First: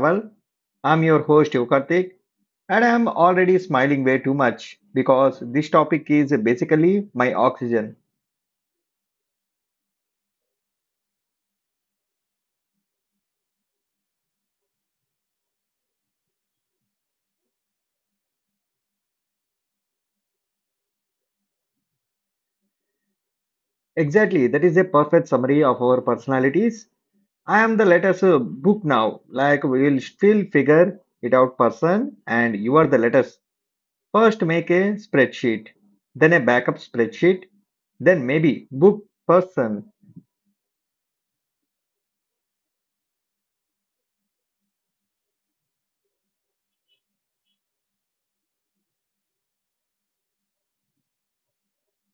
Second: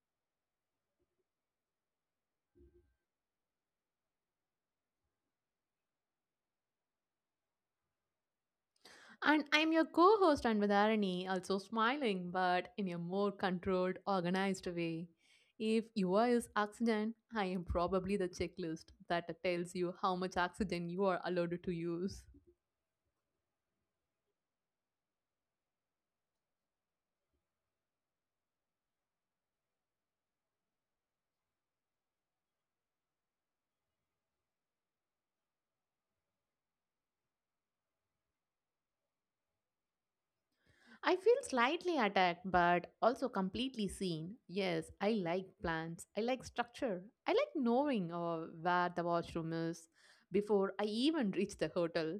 Travel. I'm your host, Yokartik, and I'm already smiling way too much because this topic is basically my oxygen. And I'm your co host Anvadharani, also smiling, but in a more controlled, organized way. If you are is oxygen, I am probably the checklist that tells you how much oxygen you are allowed to use. Exactly, that is a perfect summary of our personalities. I am the latest book now, like we will still figure it out person, and you are the latest. First, make a spreadsheet, then a backup spreadsheet, then maybe book person. I feel slightly attacked, but also completely seen. Yes, I like plans. I like structure. I like knowing where the washroom is before I even reach the hotel.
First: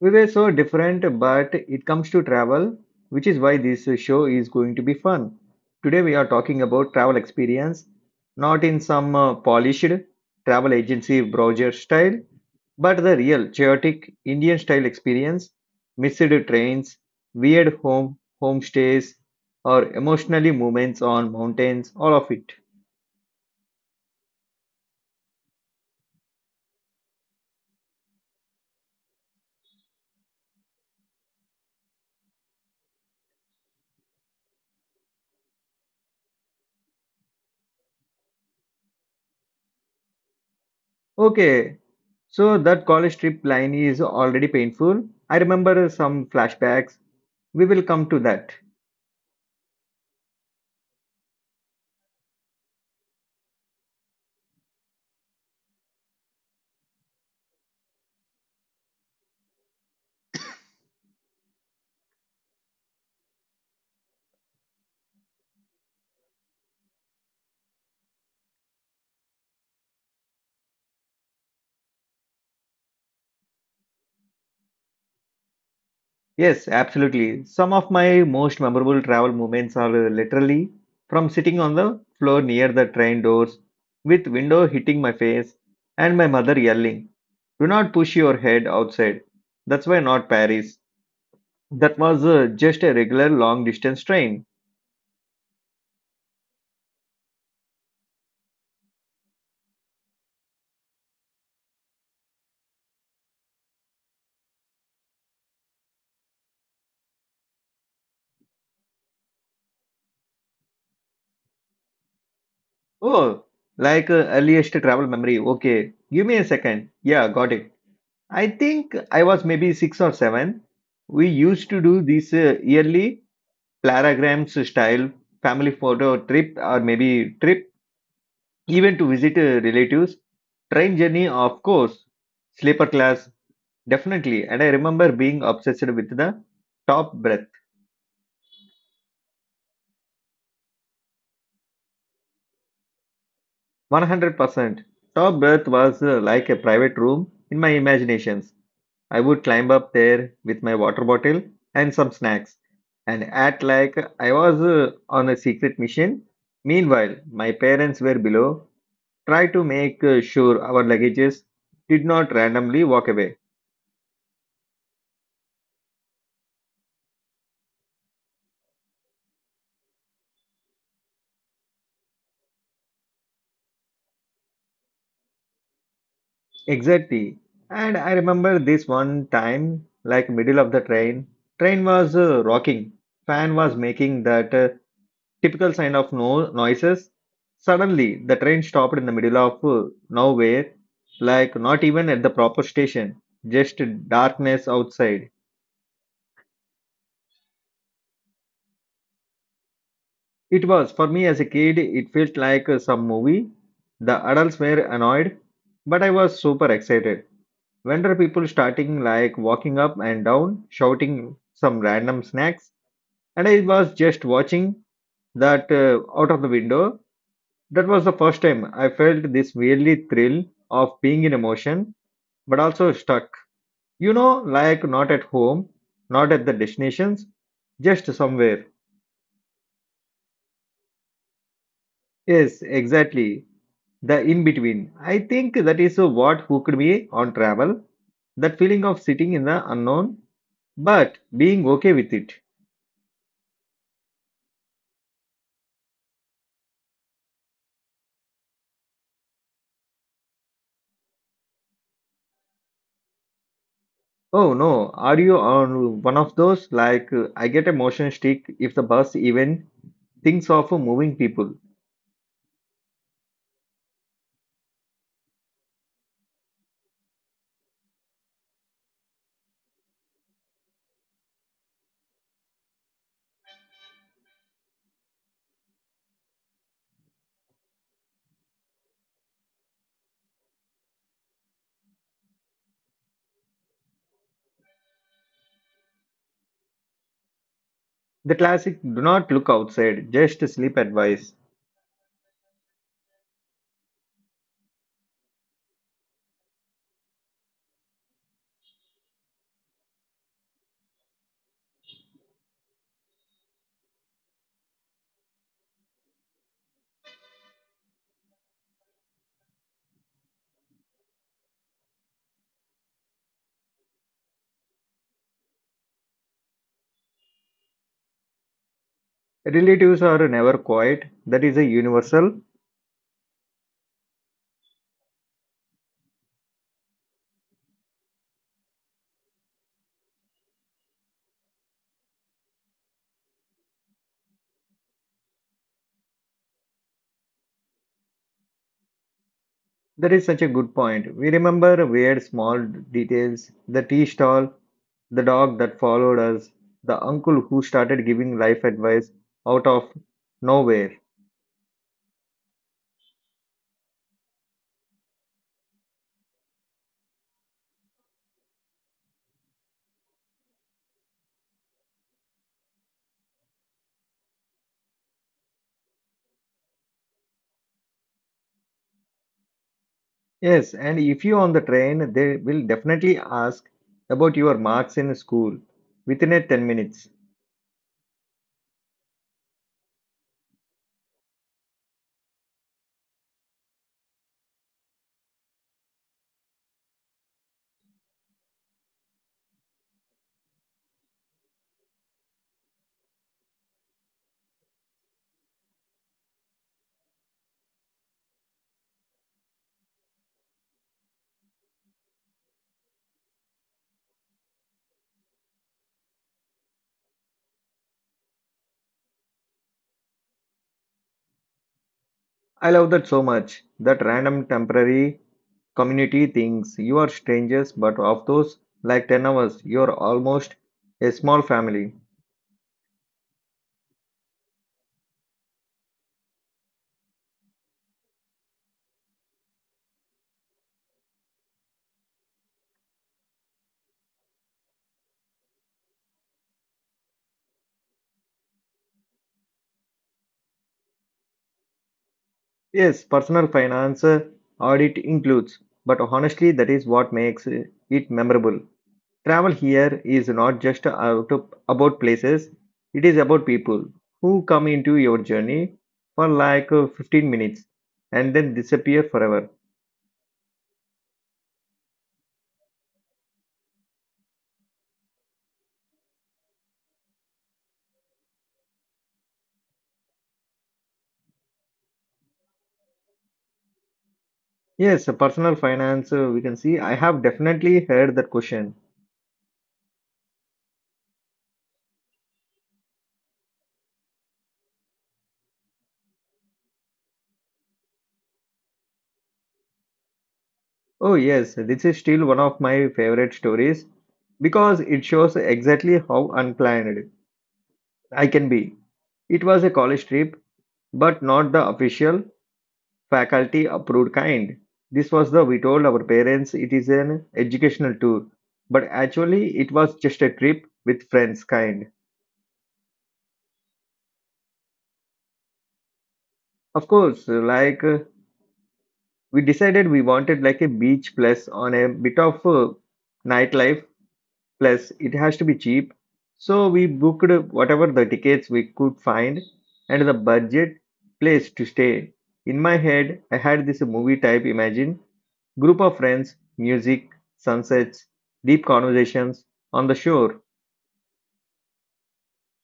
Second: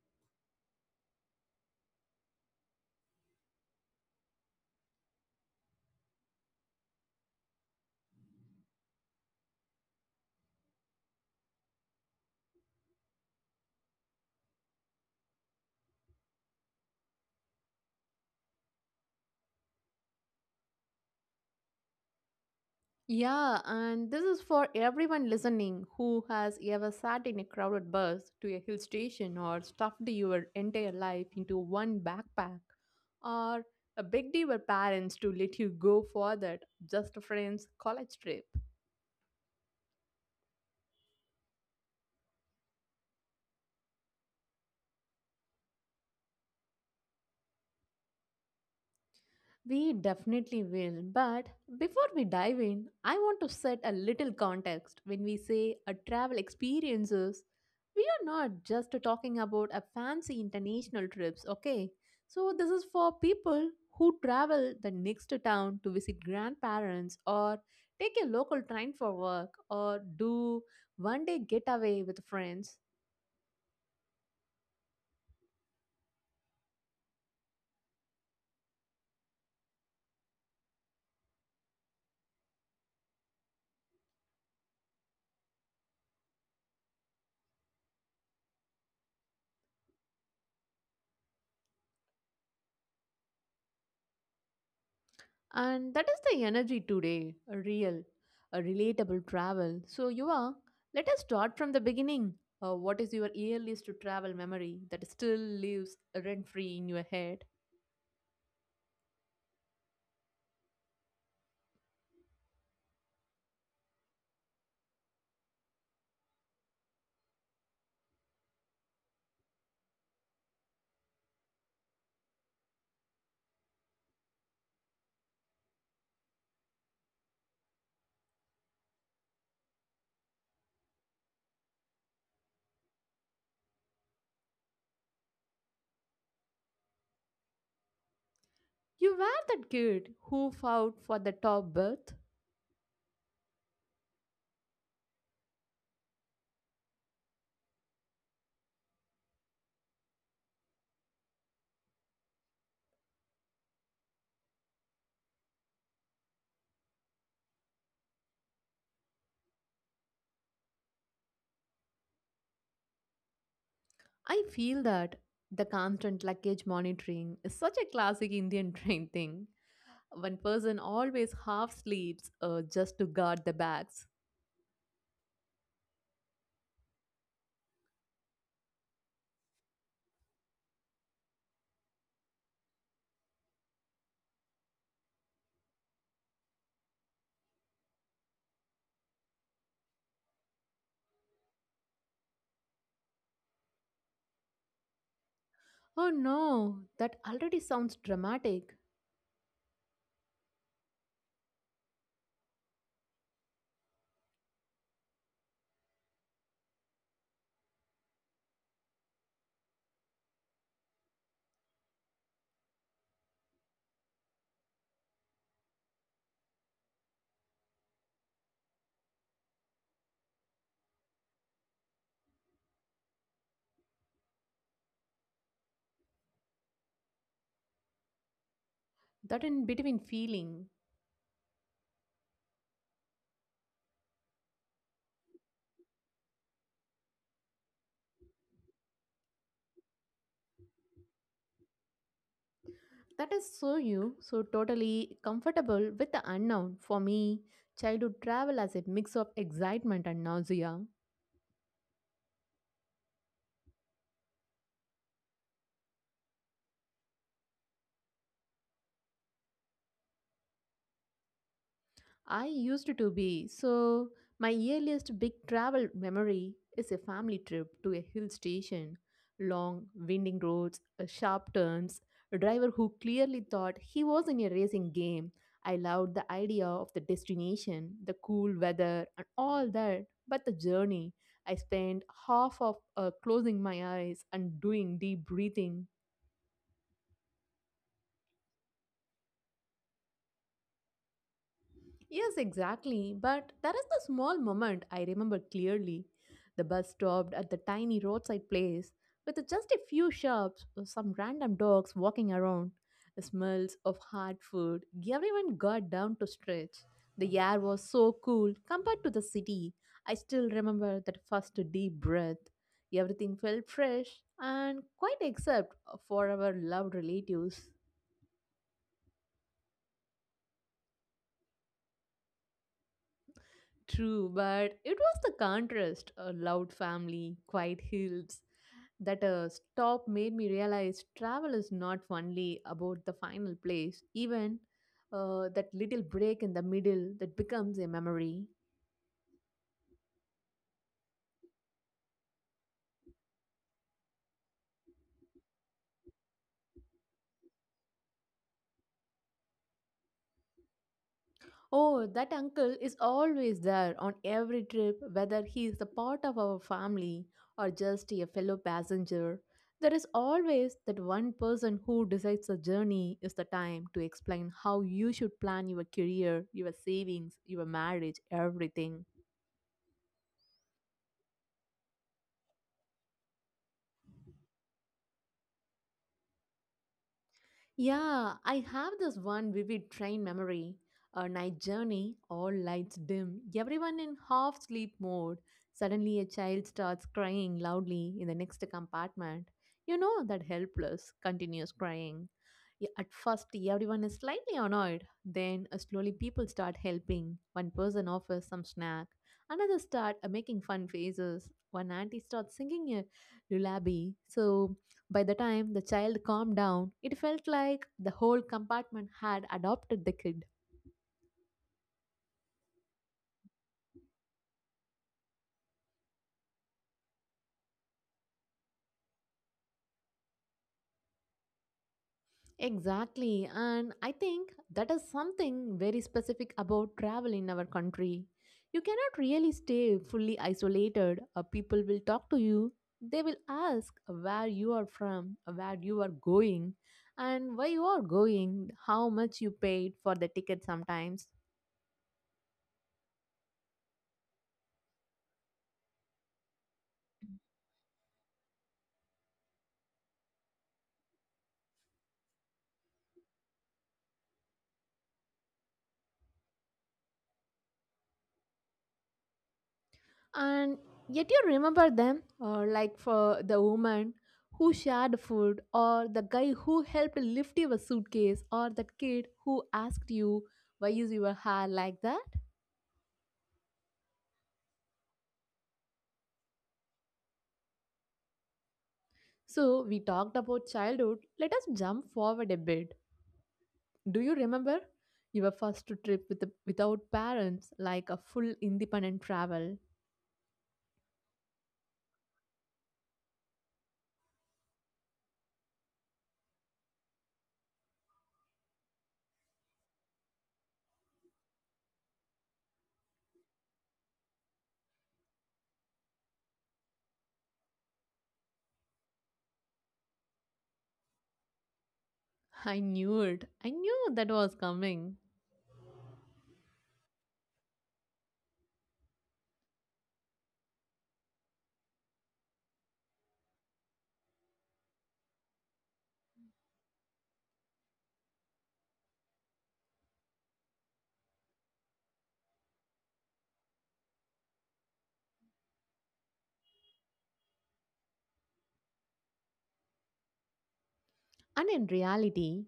We were so different, but it comes to travel, which is why this show is going to be fun. Today, we are talking about travel experience, not in some polished travel agency browser style, but the real chaotic Indian style experience, missed trains, weird home homestays, or emotionally moments on mountains, all of it. Yeah, and this is for everyone listening who has ever sat in a crowded bus to a hill station, or stuffed your entire life into one backpack, or begged your parents to let you go for that just friends college trip. Okay, so that college trip line is already painful. I remember some flashbacks. We will come to that. We definitely will. But before we dive in, I want to set a little context. When we say a travel experiences, we are not just talking about a fancy international trips, okay? So this is for people who travel the next town to visit grandparents, or take a local train for work, or do one day getaway with friends. Yes, absolutely. Some of my most memorable travel moments are literally from sitting on the floor near the train doors with window hitting my face and my mother yelling, "Do not push your head outside." That's why not Paris. That was just a regular long distance train. And that is the energy today, a real, a relatable travel. So, let us start from the beginning. What is your earliest to travel memory that still lives rent free in your head? Oh, like earliest travel memory. Okay, give me a second. Yeah, got it. I think I was maybe six or seven. We used to do this yearly planograms style family photo trip or maybe trip even to visit relatives. Train journey, of course, sleeper class, definitely. And I remember being obsessed with the top berth. You were that kid who fought for the top berth. 100%. Top berth was like a private room in my imaginations. I would climb up there with my water bottle and some snacks and act like I was on a secret mission. Meanwhile, my parents were below, try to make sure our luggages did not randomly walk away. I feel that the constant luggage monitoring is such a classic Indian train thing. One person always half sleeps just to guard the bags. Exactly. And I remember this one time, like middle of the train, train was rocking, fan was making that typical sign of no noises. Suddenly, the train stopped in the middle of nowhere, like not even at the proper station, just darkness outside. Oh no, that already sounds dramatic. It was, for me as a kid, it felt like some movie. The adults were annoyed, but I was super excited. When people starting like walking up and down, shouting some random snacks? And I was just watching that, out of the window. That was the first time I felt this weirdly thrill of being in emotion, but also stuck. You know, like not at home, not at the destinations, just somewhere. That in between feeling. Yes, exactly. The in between. I think that is what hooked me on travel. That feeling of sitting in the unknown, but being okay with it. That is so you, so totally comfortable with the unknown. For me, childhood travel as a mix of excitement and nausea. Oh no, are you on one of those? Like, I get a motion stick if the bus even thinks of moving people. I used to be. So, my earliest big travel memory is a family trip to a hill station. Long, winding roads, sharp turns, a driver who clearly thought he was in a racing game. I loved the idea of the destination, the cool weather, and all that. But the journey, I spent half of closing my eyes and doing deep breathing. The classic do not look outside, just sleep advice. Yes, exactly. But there is the small moment I remember clearly. The bus stopped at the tiny roadside place with just a few shops, some random dogs walking around, the smells of hot food. Everyone got down to stretch. The air was so cool compared to the city. I still remember that first deep breath. Everything felt fresh and quite except for our loved relatives. Relatives are never quiet. That is a universal. True, but it was the contrast, a loud family, quiet hills, that a stop made me realize travel is not only about the final place, even that little break in the middle that becomes a memory. That is such a good point. We remember weird small details, the tea stall, the dog that followed us, the uncle who started giving life advice out of nowhere. Oh, that uncle is always there on every trip, whether he is a part of our family or just a fellow passenger. There is always that one person who decides the journey is the time to explain how you should plan your career, your savings, your marriage, everything. Yes, and if you on the train, they will definitely ask about your marks in school within a 10 minutes. Yeah, I have this one vivid train memory. A night journey, all lights dim, everyone in half sleep mode. Suddenly, a child starts crying loudly in the next compartment. You know that helpless, continuous crying. At first, everyone is slightly annoyed. Then, slowly, people start helping. One person offers some snack. Another start making fun faces. One auntie starts singing a lullaby. So, by the time the child calmed down, it felt like the whole compartment had adopted the kid. I love that so much. That random temporary community things. You are strangers, but of those like 10 hours, you are almost a small family. Exactly, and I think that is something very specific about travel in our country. You cannot really stay fully isolated. People will talk to you, they will ask where you are from, where you are going, and why you are going, how much you paid for the ticket sometimes. Yes, personal finance audit includes, but honestly, that is what makes it memorable. Travel here is not just about places, it is about people who come into your journey for like 15 minutes and then disappear forever. And yet you remember them, or like for the woman who shared food, or the guy who helped lift your suitcase, or that kid who asked you, why is your hair like that? Yes, personal finance, we can see. I have definitely heard that question. So we talked about childhood, let us jump forward a bit. Do you remember your first trip with without parents, like a full independent travel? Oh, yes, this is still one of my favorite stories because it shows exactly how unplanned I can be. It was a college trip, but not the official faculty approved kind. This was the we told our parents it is an educational tour, but actually it was just a trip with friends kind. I knew it, I knew that was coming. Of course, like we decided we wanted like a beach plus on a bit of nightlife. Plus, it has to be cheap. So we booked whatever the tickets we could find and the budget, place to stay. In my head, I had this movie type imagine group of friends, music, sunsets, deep conversations on the shore. And in reality?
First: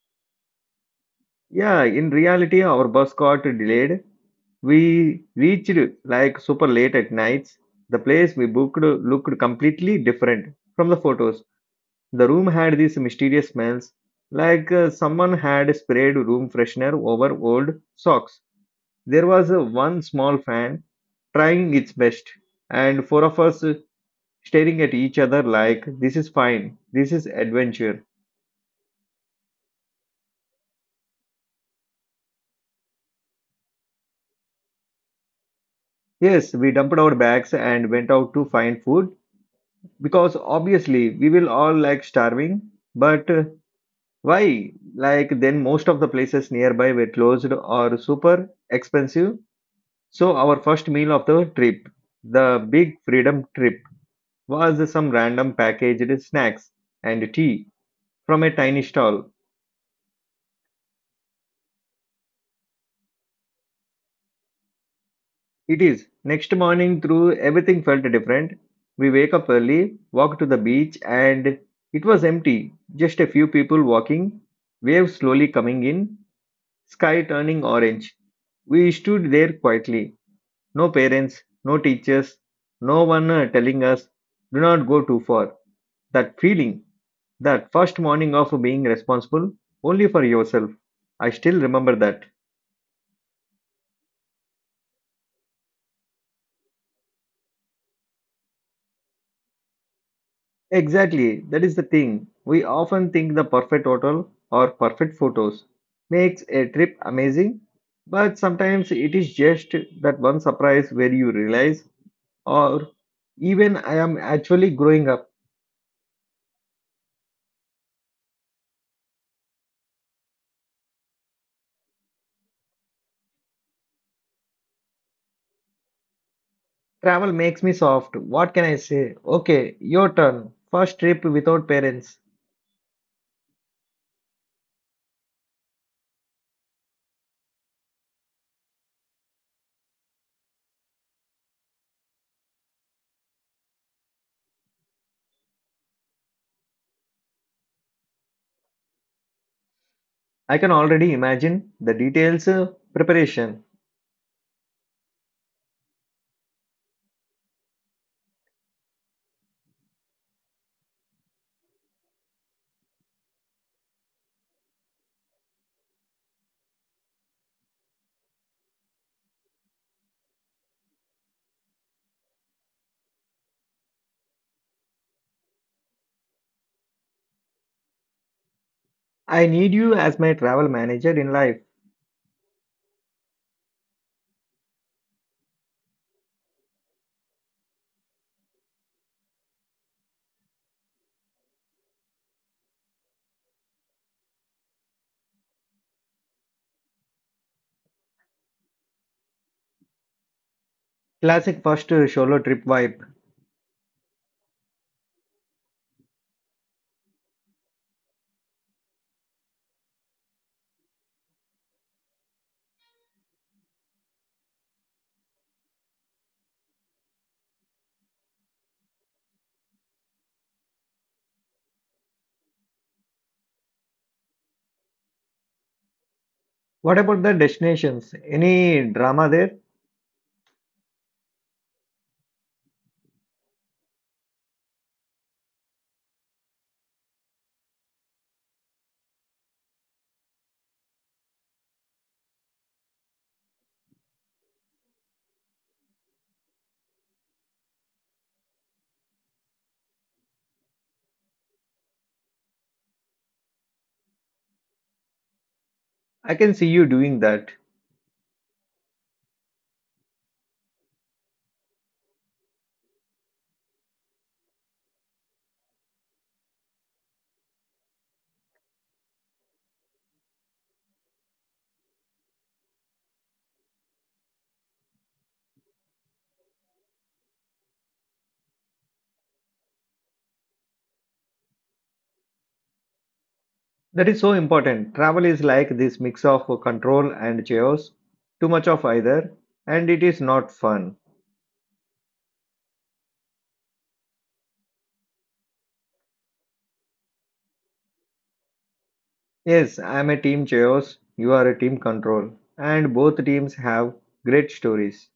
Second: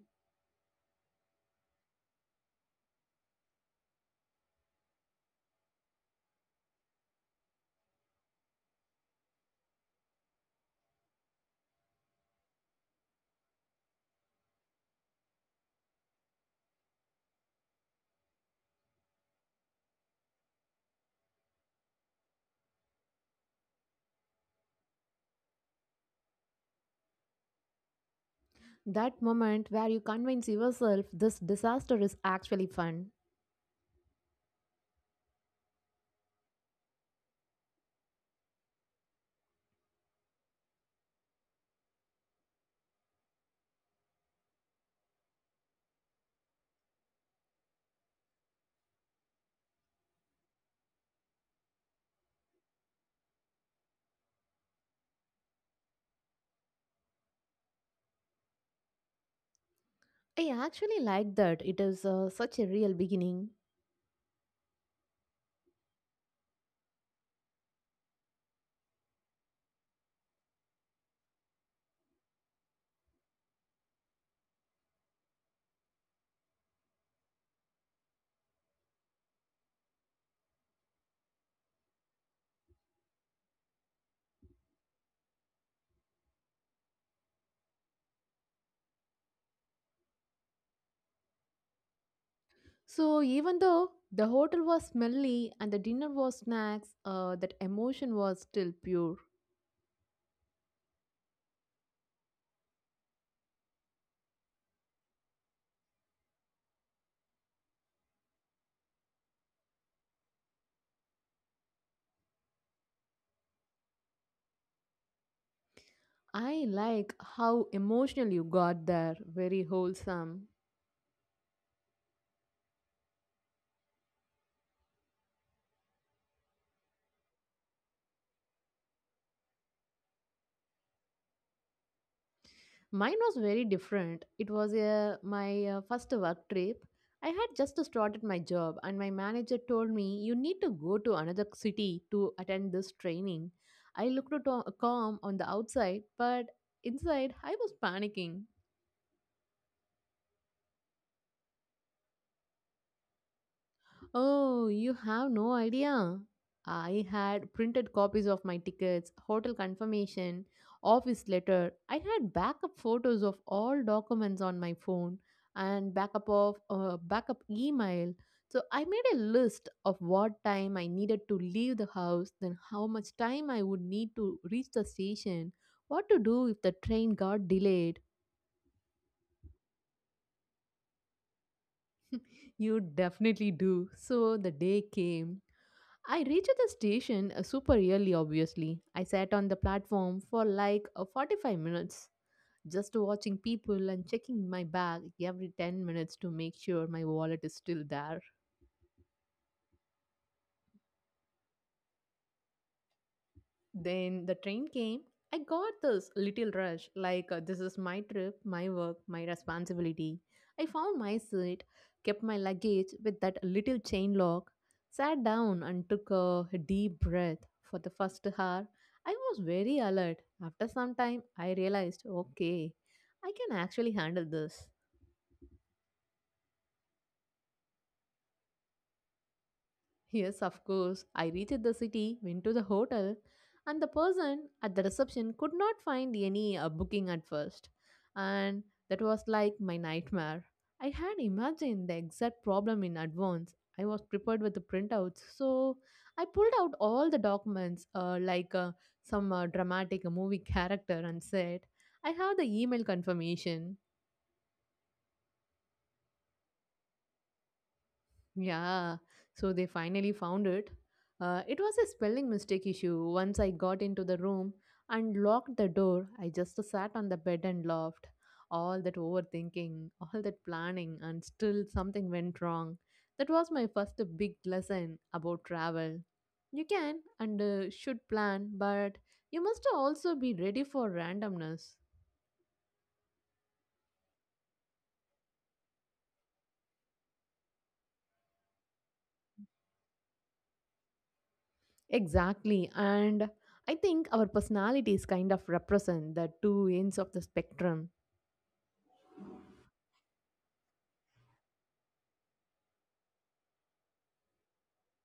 Yeah, in reality, our bus got delayed. We reached like super late at nights. The place we booked looked completely different from the photos. The room had these mysterious smells, like someone had sprayed room freshener over old socks. There was one small fan trying its best, and four of us staring at each other like, "This is fine, this is adventure." That moment where you convince yourself this disaster is actually fun. Yes, we dumped our bags and went out to find food because obviously we will all like starving, but why? Like, then most of the places nearby were closed or super expensive. So, our first meal of the trip, the big freedom trip, was some random packaged snacks and tea from a tiny stall. I actually like that. It is such a real beginning. It is next morning through everything felt different. We wake up early, walk to the beach, and it was empty. Just a few people walking, waves slowly coming in, sky turning orange. We stood there quietly. No parents, no teachers, no one telling us, do not go too far. That feeling, that first morning of being responsible only for yourself, I still remember that. So, even though the hotel was smelly and the dinner was snacks, that emotion was still pure. Exactly, that is the thing. We often think the perfect hotel or perfect photos makes a trip amazing, but sometimes it is just that one surprise where you realize, or even I am actually growing up. I like how emotional you got there. Very wholesome. Travel makes me soft. What can I say? Okay, your turn. First trip without parents. Mine was very different. It was my first work trip. I had just started my job, and my manager told me, you need to go to another city to attend this training. I calm on the outside, but inside I was panicking. I can already imagine the details, preparation. Oh, you have no idea. I had printed copies of my tickets, hotel confirmation, office letter. I had backup photos of all documents on my phone and backup of backup email. So I made a list of what time I needed to leave the house, then how much time I would need to reach the station, what to do if the train got delayed. I need you as my travel manager in life. You definitely do. So the day came. I reached the station super early, obviously. I sat on the platform for like 45 minutes, just watching people and checking my bag every 10 minutes to make sure my wallet is still there. Classic first solo trip vibe. Then the train came. I got this little rush like, this is my trip, my work, my responsibility. I found my seat, kept my luggage with that little chain lock, sat down and took a deep breath. For the first hour, I was very alert. After some time, I realized okay, I can actually handle this. What about the destinations? Any drama there? Yes, of course. I reached the city, went to the hotel, and the person at the reception could not find any booking at first. And that was like my nightmare. I had imagined the exact problem in advance. I was prepared with the printouts, so I pulled out all the documents like some dramatic movie character and said, I have the email confirmation. I can see you doing that. Yeah, so they finally found it. It was a spelling mistake issue. Once I got into the room and locked the door, I just sat on the bed and laughed. All that overthinking, all that planning, and still something went wrong. That was my first big lesson about travel. You can and should plan, but you must also be ready for randomness. That is so important. Travel is like this mix of control and chaos. Too much of either, and it is not fun. Exactly, and I think our personalities kind of represent the two ends of the spectrum. Yes, I am a team chaos, you are a team control, and both teams have great stories.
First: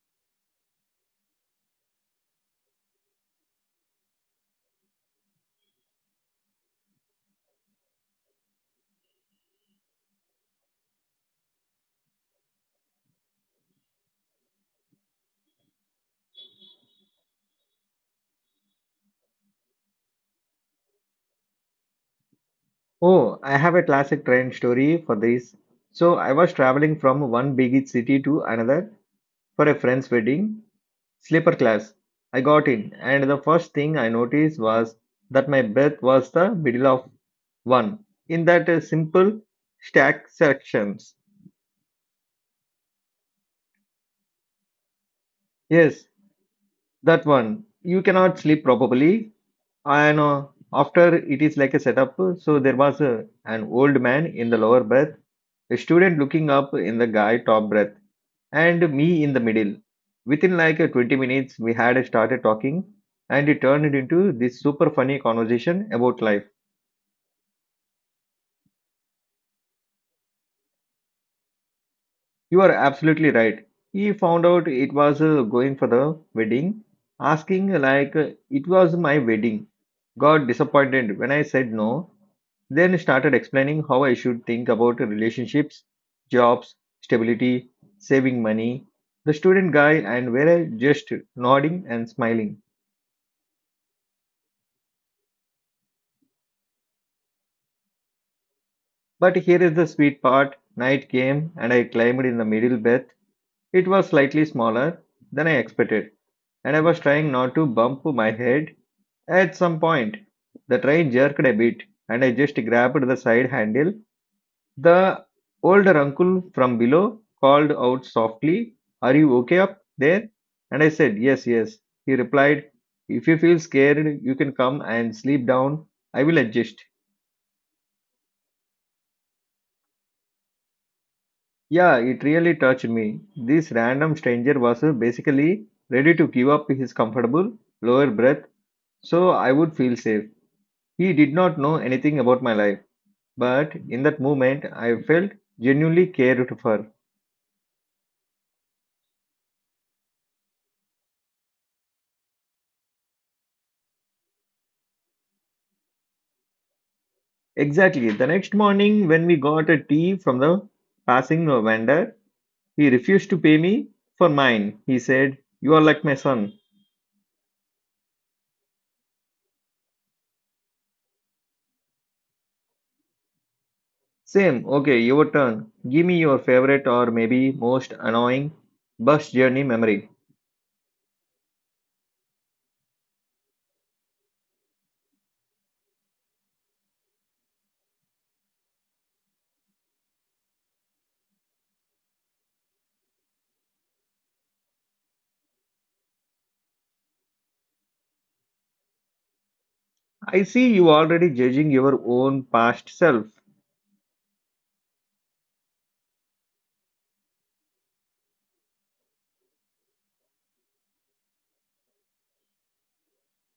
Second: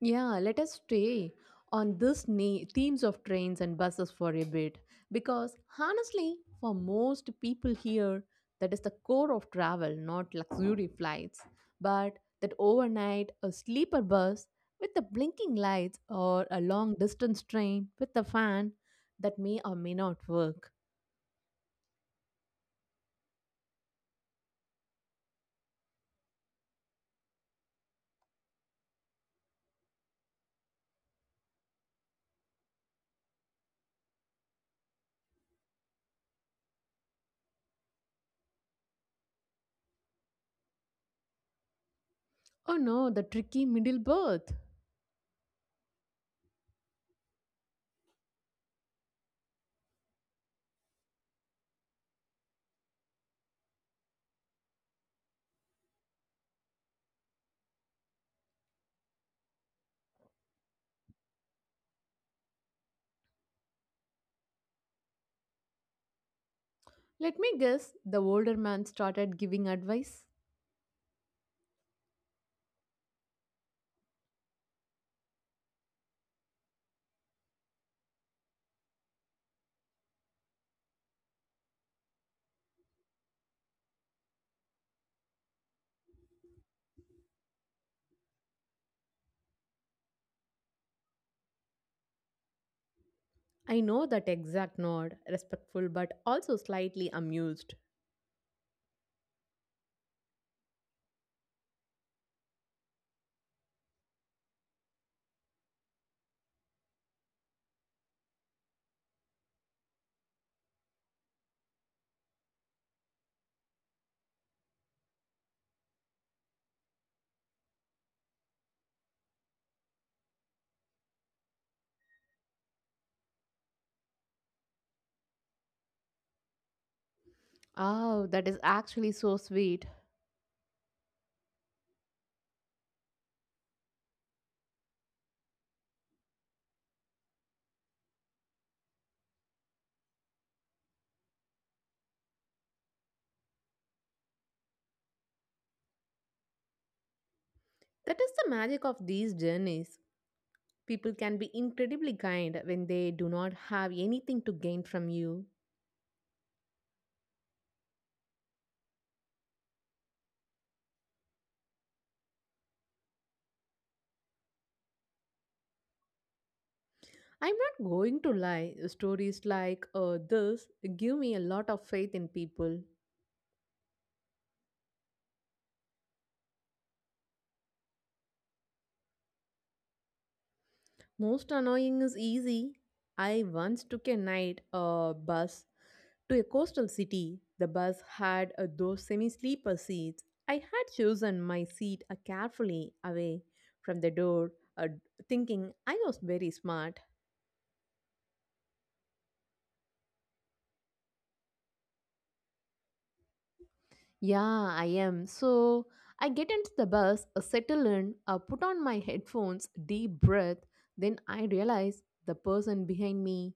Yeah, let us stay on this themes of trains and buses for a bit because honestly, for most people here, that is the core of travel, not luxury flights, but that overnight a sleeper bus with the blinking lights or a long distance train with a fan that may or may not work. Oh, I have a classic train story for this. So, I was traveling from one big city to another for a friend's wedding. Sleeper class. I got in, and the first thing I noticed was that my berth was the middle of one in that simple stack sections. Oh no, the tricky middle berth. Yes, that one. You cannot sleep properly. I know. After it is like a setup, so there was an old man in the lower berth, a student looking up in the guy top berth, and me in the middle. Within like 20 minutes, we had started talking, and it turned into this super funny conversation about life. Let me guess, the older man started giving advice. You are absolutely right. He found out it was going for the wedding, asking like it was my wedding. Got disappointed when I said no. Then started explaining how I should think about relationships, jobs, stability, saving money. The student guy and were just nodding and smiling. I know that exact nod, respectful but also slightly amused. But here is the sweet part. Night came and I climbed in the middle bed. It was slightly smaller than I expected, and I was trying not to bump my head. At some point, the train jerked a bit, and I just grabbed the side handle. The older uncle from below called out softly, "Are you okay up there?" And I said, "Yes, yes." He replied, "If you feel scared, you can come and sleep down. I will adjust." Oh, that is actually so sweet. Yeah, it really touched me. This random stranger was basically ready to give up his comfortable, lower berth so I would feel safe. He did not know anything about my life. But in that moment, I felt genuinely cared for. That is the magic of these journeys. People can be incredibly kind when they do not have anything to gain from you. Exactly. The next morning, when we got a tea from the passing vendor, he refused to pay me for mine. He said, "You are like my son." I'm not going to lie, stories like this give me a lot of faith in people. Same. Okay, your turn. Give me your favorite or maybe most annoying bus journey memory. Most annoying is easy. I once took a night bus to a coastal city. The bus had those semi sleeper seats. I had chosen my seat carefully away from the door, uh, thinking I was very smart. I see you already judging your own past self. Yeah, I am. So I get into the bus, settle in, put on my headphones, deep breath. Then I realize the person behind me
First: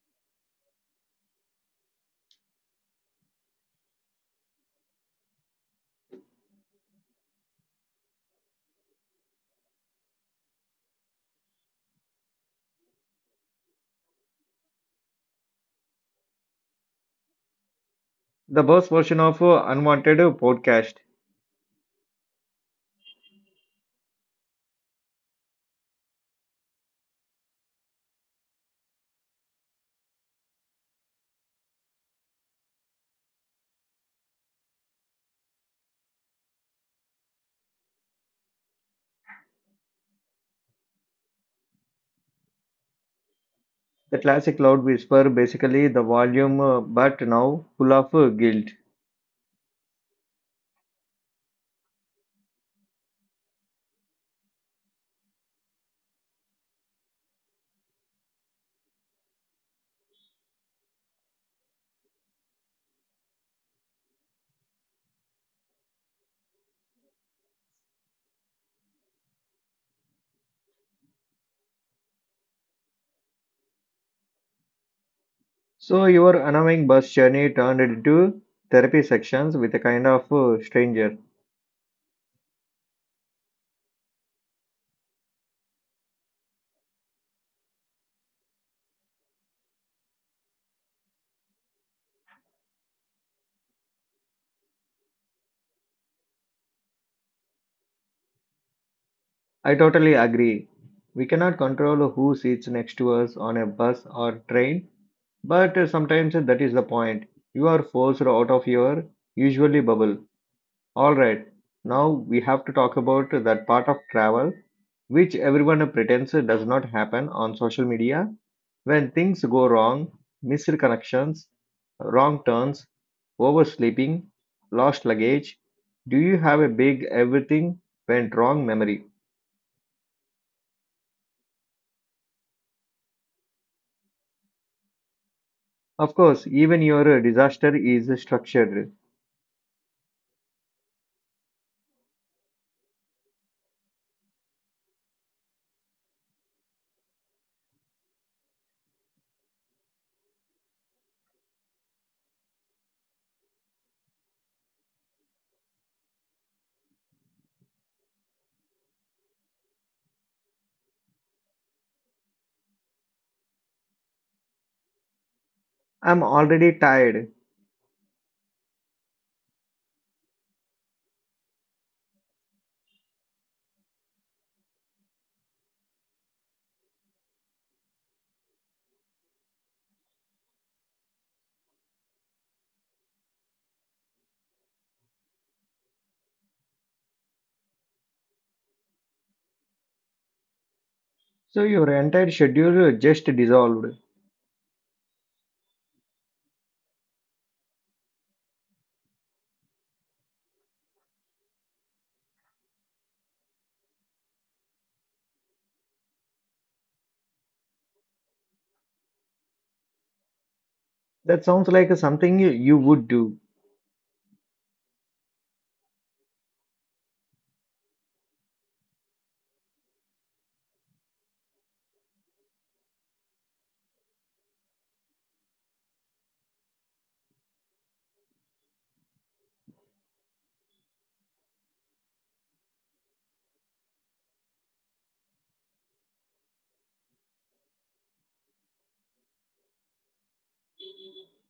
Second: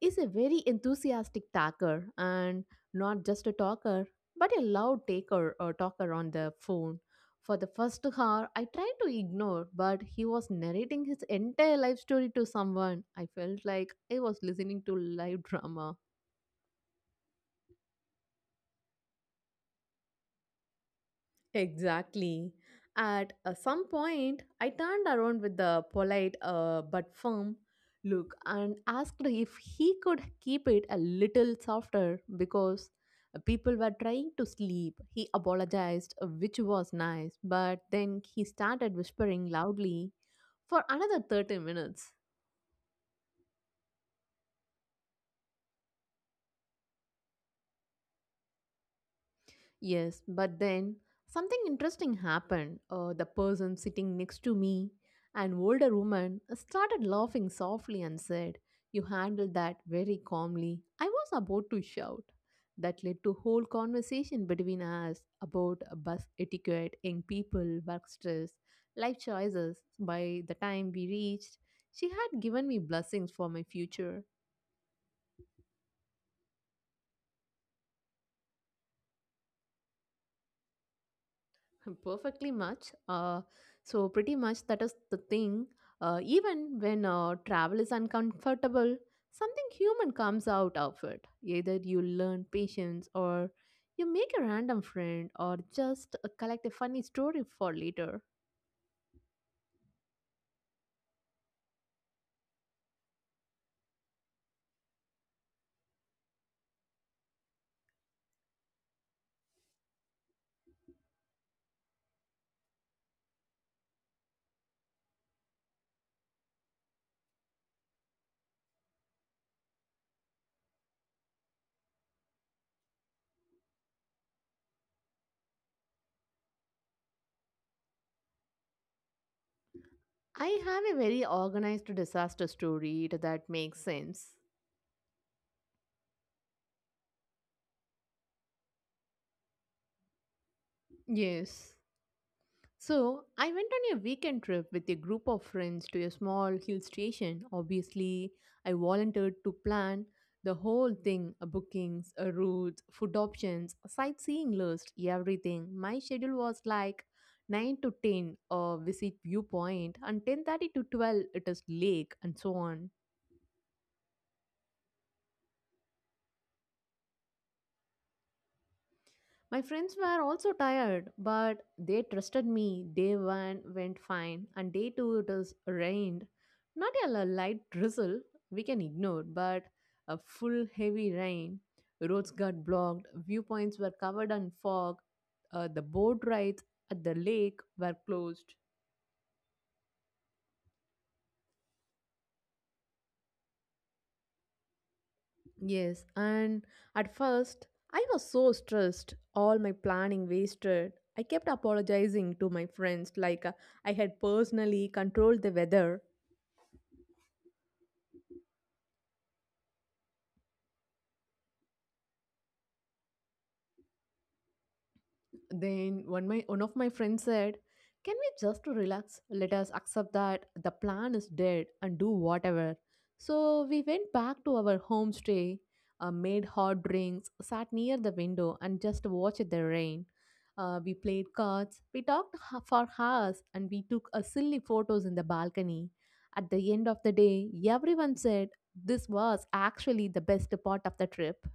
is a very enthusiastic talker, and not just a talker, but a loud taker or talker on the phone. For the first hour, I tried to ignore, but he was narrating his entire life story to someone. I felt like I was listening to live drama. The bus version of unwanted podcast. Exactly. At some point, I turned around with the polite but firm look and asked if he could keep it a little softer because people were trying to sleep. He apologized, which was nice, but then he started whispering loudly for another 30 minutes. The classic loud whisper, basically the volume, but now full of guilt. Yes, but then something interesting happened. The person sitting next to me, an older woman, started laughing softly and said, you handled that very calmly. I was about to shout. That led to whole conversation between us about bus etiquette, young people, work stress, life choices. By the time we reached, she had given me blessings for my future. So your annoying bus journey turned into therapy sections with a kind of stranger. Perfectly much. So pretty much that is the thing. Even when travel is uncomfortable, something human comes out of it. Either you learn patience, or you make a random friend, or just collect a funny story for later. I totally agree. We cannot control who sits next to us on a bus or train, but sometimes that is the point. You are forced out of your usually bubble. Alright, now we have to talk about that part of travel which everyone pretends does not happen on social media. When things go wrong, missed connections, wrong turns, oversleeping, lost luggage, do you have a big everything went wrong memory? I have a very organized disaster story that makes sense. Of course, even your disaster is structured. Yes. So, I went on a weekend trip with a group of friends to a small hill station. Obviously, I volunteered to plan the whole thing, bookings, routes, food options, sightseeing list, everything. My schedule was like 9 to 10, visit viewpoint, and 10:30 to 12 it is lake, and so on. I'm already tired. My friends were also tired, but they trusted me. Day one went fine, and day two it is rained. Not a li- light drizzle we can ignore, but a full heavy rain. Roads got blocked, viewpoints were covered in fog, the boat rides at the lake were closed. So your entire schedule just dissolved. Yes, and at first I was so stressed, all my planning wasted. I kept apologizing to my friends like I had personally controlled the weather. That sounds like something you would do. Then one of my friends said, "Can we just relax? Let us accept that the plan is dead and do whatever." So we went back to our homestay, made hot drinks, sat near the window, and just watched the rain. We played cards, we for hours, and we took a silly photos in the balcony. At the end of the day, everyone said this was actually the best part of the trip.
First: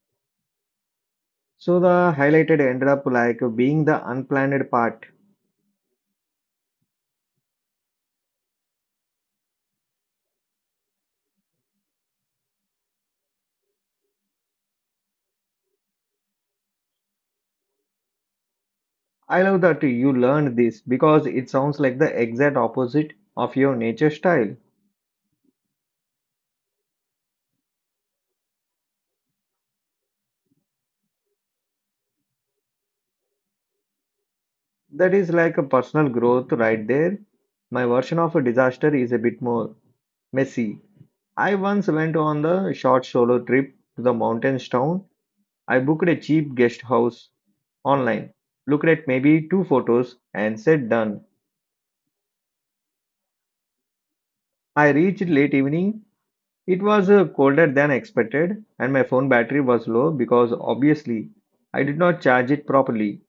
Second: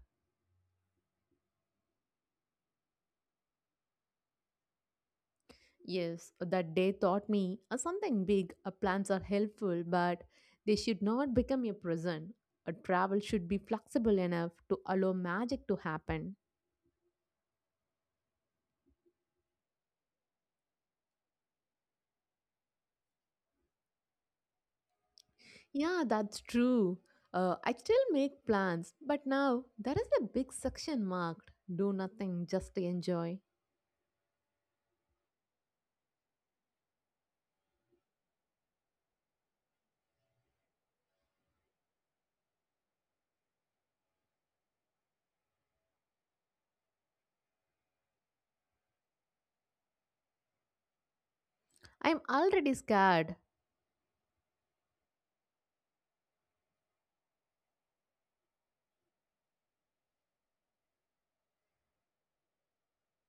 So the highlighted ended up like being the unplanned part. Yes, that day taught me something big. Plans are helpful, but they should not become a prison. A travel should be flexible enough to allow magic to happen. I love that you learned this because it sounds like the exact opposite of your nature style. Yeah, that's true. I still make plans, but now there is a big section marked do nothing, just enjoy. That is like a personal growth right there. My version of a disaster is a bit more messy. I once went on the short solo trip to the mountains town. I booked a cheap guest house online, looked at maybe two photos, and said done. I'm already scared. I reached late evening. It was colder than expected, and my phone battery was low because obviously I did not charge it properly.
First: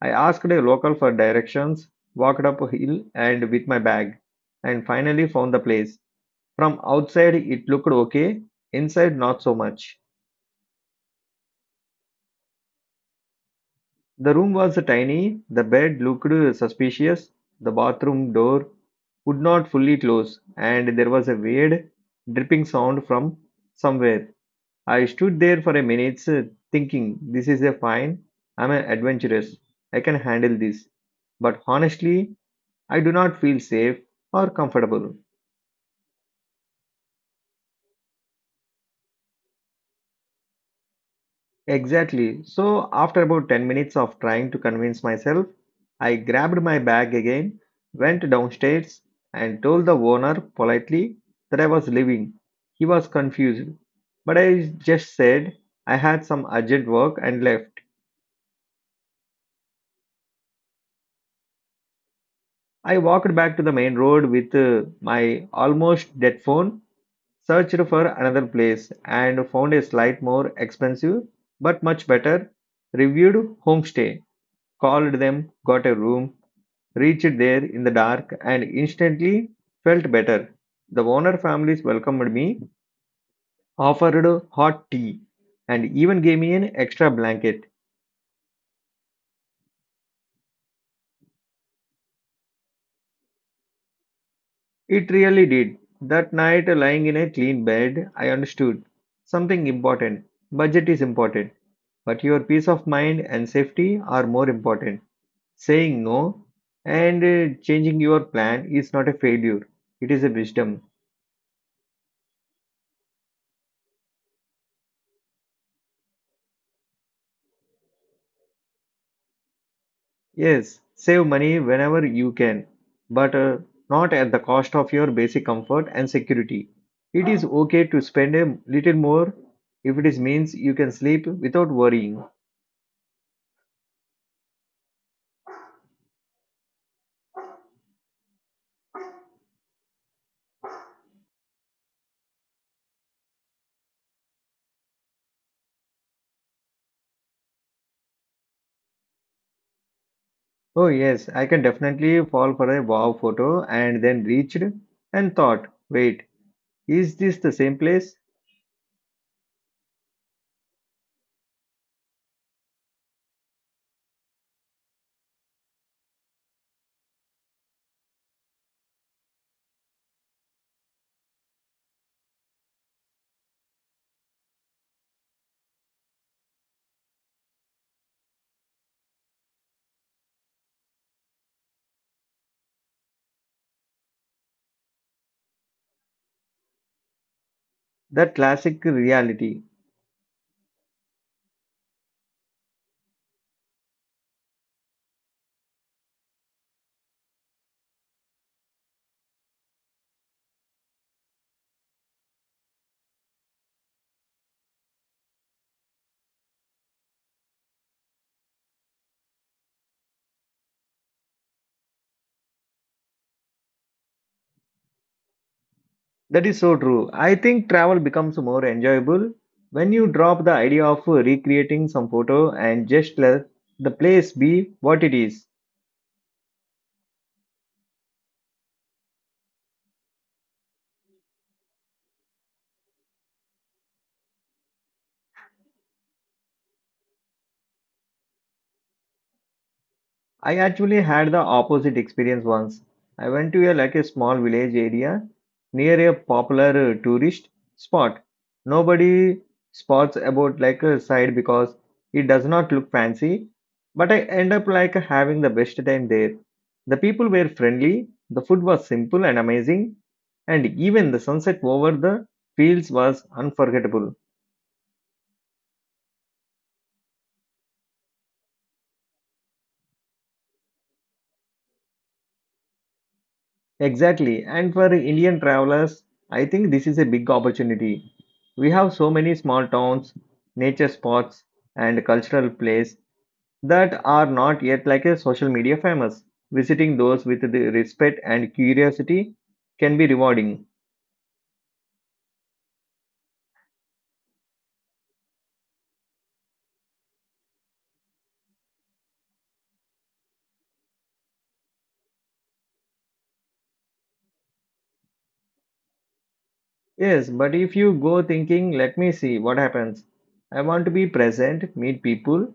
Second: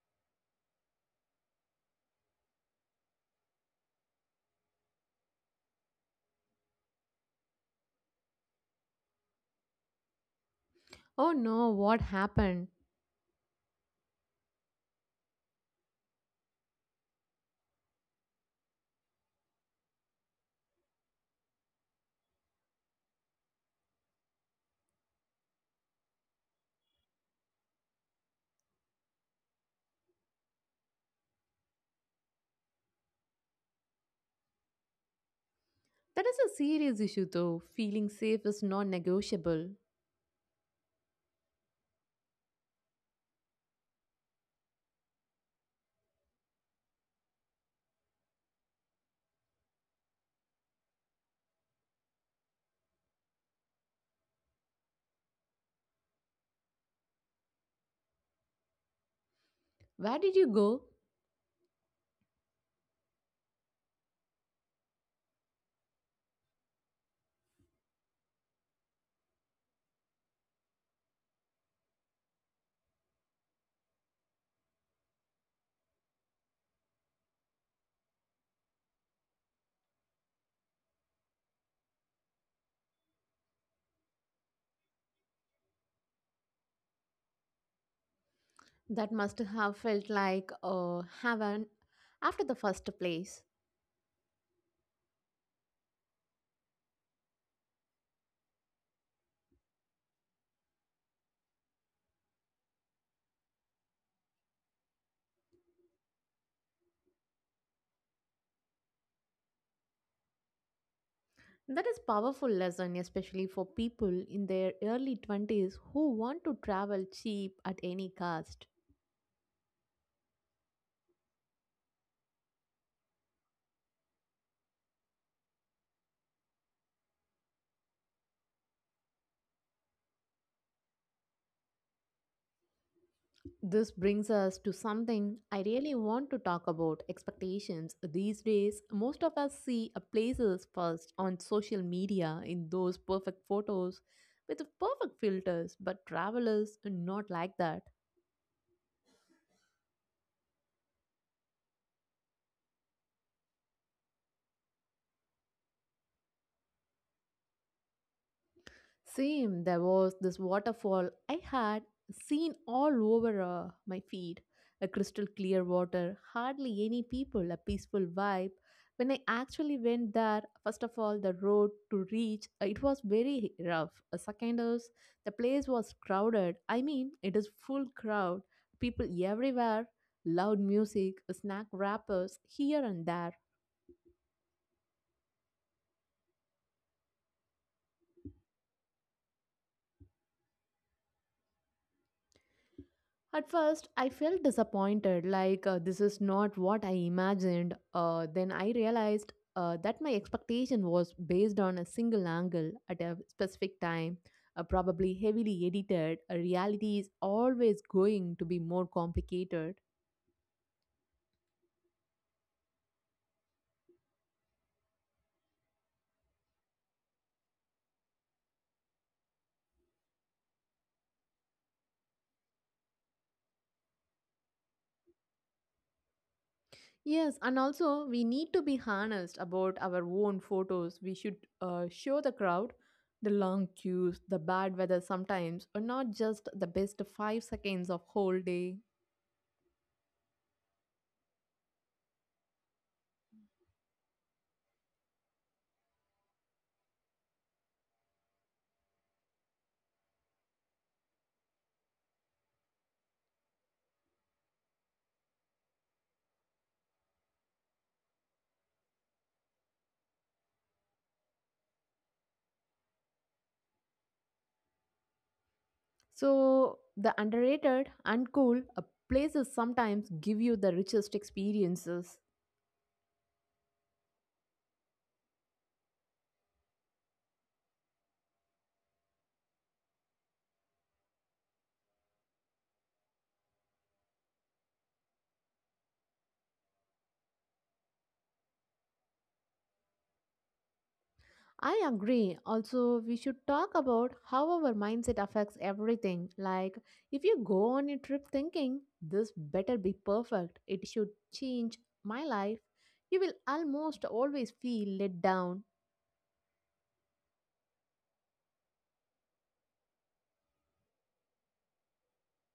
I asked a local for directions, walked up a hill and with my bag, and finally found the place. From outside, it looked okay, inside, not so much. Oh no, what happened? The room was tiny, the bed looked suspicious, the bathroom door would not fully close, and there was a weird dripping sound from somewhere. I stood there for a minute, thinking, this is a fine, I'm an adventurous, I can handle this. But honestly, I do not feel safe or comfortable. That is a serious issue though. Feeling safe is non negotiable. Exactly. So, after about 10 minutes of trying to convince myself, I grabbed my bag again, went downstairs, and told the owner politely that I was leaving. He was confused, but I just said I had some urgent work and left. Where did you go? I walked back to the main road with my almost dead phone, searched for another place, and found a slight more expensive but much better reviewed homestay. Called them, got a room, reached there in the dark, and instantly felt better. The owner families welcomed me, offered hot tea, and even gave me an extra blanket. That must have felt like heaven after the first place. It really did. That night, lying in a clean bed, I understood something important. Budget is important, but your peace of mind and safety are more important. Saying no and changing your plan is not a failure, it is a wisdom. That is powerful lesson, especially for people in their early 20s who want to travel cheap at any cost. Yes, save money whenever you can, but not at the cost of your basic comfort and security. It is okay to spend a little more if it is means you can sleep without worrying. This brings us to something I really want to talk about expectations. These days, most of us see a places first on social media in those perfect photos with the perfect filters, but travelers are not like that. Oh yes, I can definitely fall for a wow photo and then reached and thought, wait, is this the same place? Same, there was this waterfall I had seen all over my feed. A crystal clear water, hardly any people, a peaceful vibe. When I actually went there, first of all, the road to reach, it was very rough. Second is, the place was crowded. I mean, it is full crowd, people everywhere, loud music, snack wrappers here and there. That classic reality. At first, I felt disappointed, like this is not what I imagined. Then I realized that my expectation was based on a single angle at a specific time, probably heavily edited. A reality is always going to be more complicated. That is so true. I think travel becomes more enjoyable when you drop the idea of recreating some photo and just let the place be what it is. Yes, and also we need to be honest about our own photos. We should show the crowd, the long queues, the bad weather sometimes, or not just the best 5 seconds of whole day. I actually had the opposite experience once. I went to a like a small village area near a popular tourist spot. Nobody spots about like a side because it does not look fancy, but I end up like having the best time there. The people were friendly, the food was simple and amazing, and even the sunset over the fields was unforgettable. So the underrated and cool places sometimes give you the richest experiences. Exactly. And for Indian travelers, I think this is a big opportunity. We have so many small towns, nature spots, and cultural places that are not yet like a social media famous. Visiting those with the respect and curiosity can be rewarding. I agree. Also, we should talk about how our mindset affects everything. Like, if you go on a trip thinking, this better be perfect, it should change my life, you will almost always feel let down. Yes, but if you go thinking, let me see what happens. I want to be present, meet people,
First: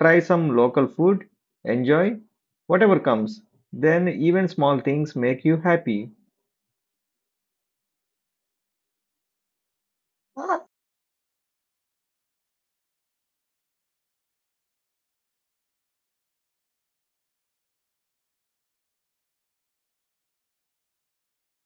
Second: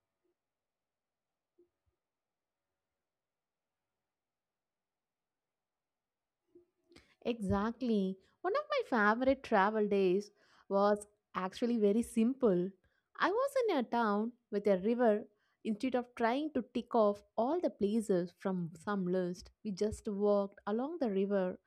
try some local food, enjoy whatever comes. Then even small things make you happy. Exactly. One of my favorite travel days was actually very simple. I was in a town with a river. Instead of trying to tick off all the places from some list, we just walked along the river,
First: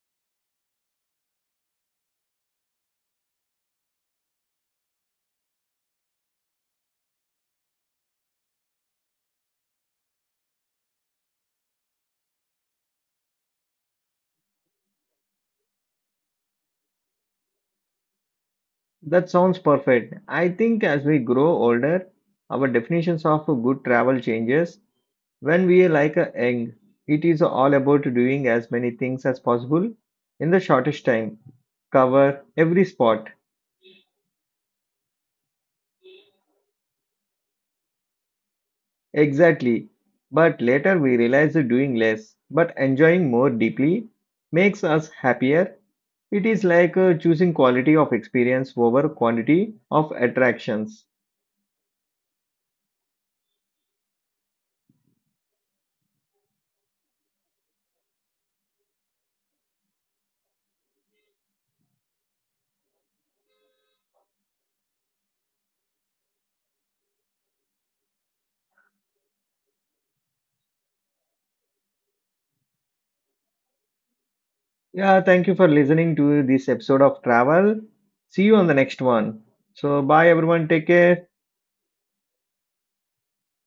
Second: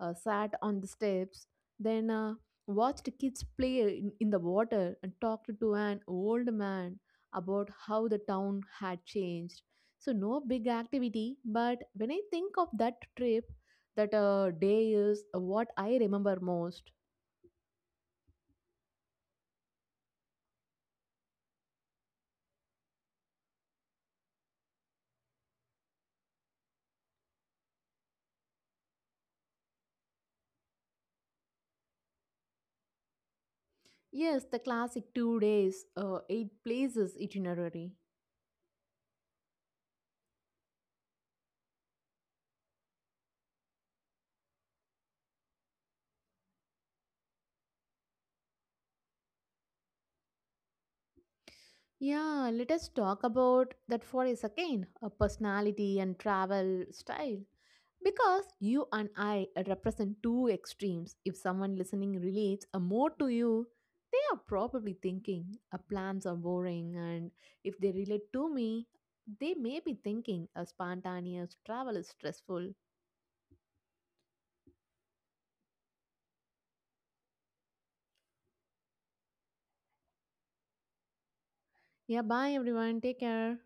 sat on the steps, then watched kids play in the water and talked to an old man about how the town had changed. So, no big activity, but when I think of that trip, that day is what I remember most. That sounds perfect. I think as we grow older, our definitions of good travel changes. When we are like a young, it is all about doing as many things as possible in the shortest time, cover every spot. Yes, the classic 2 days, 8 places itinerary. Exactly. But later we realize that doing less but enjoying more deeply makes us happier. It is like choosing quality of experience over quantity of attractions. Yeah, let us talk about that for a second, a personality and travel style. Because you and I represent two extremes. If someone listening relates more to you, they are probably thinking plans are boring, and if they relate to me, they may be thinking a spontaneous travel is stressful. Yeah, thank you for listening to this episode of Travel. See you on the next one. So, bye everyone. Take care. Yeah, bye everyone. Take care.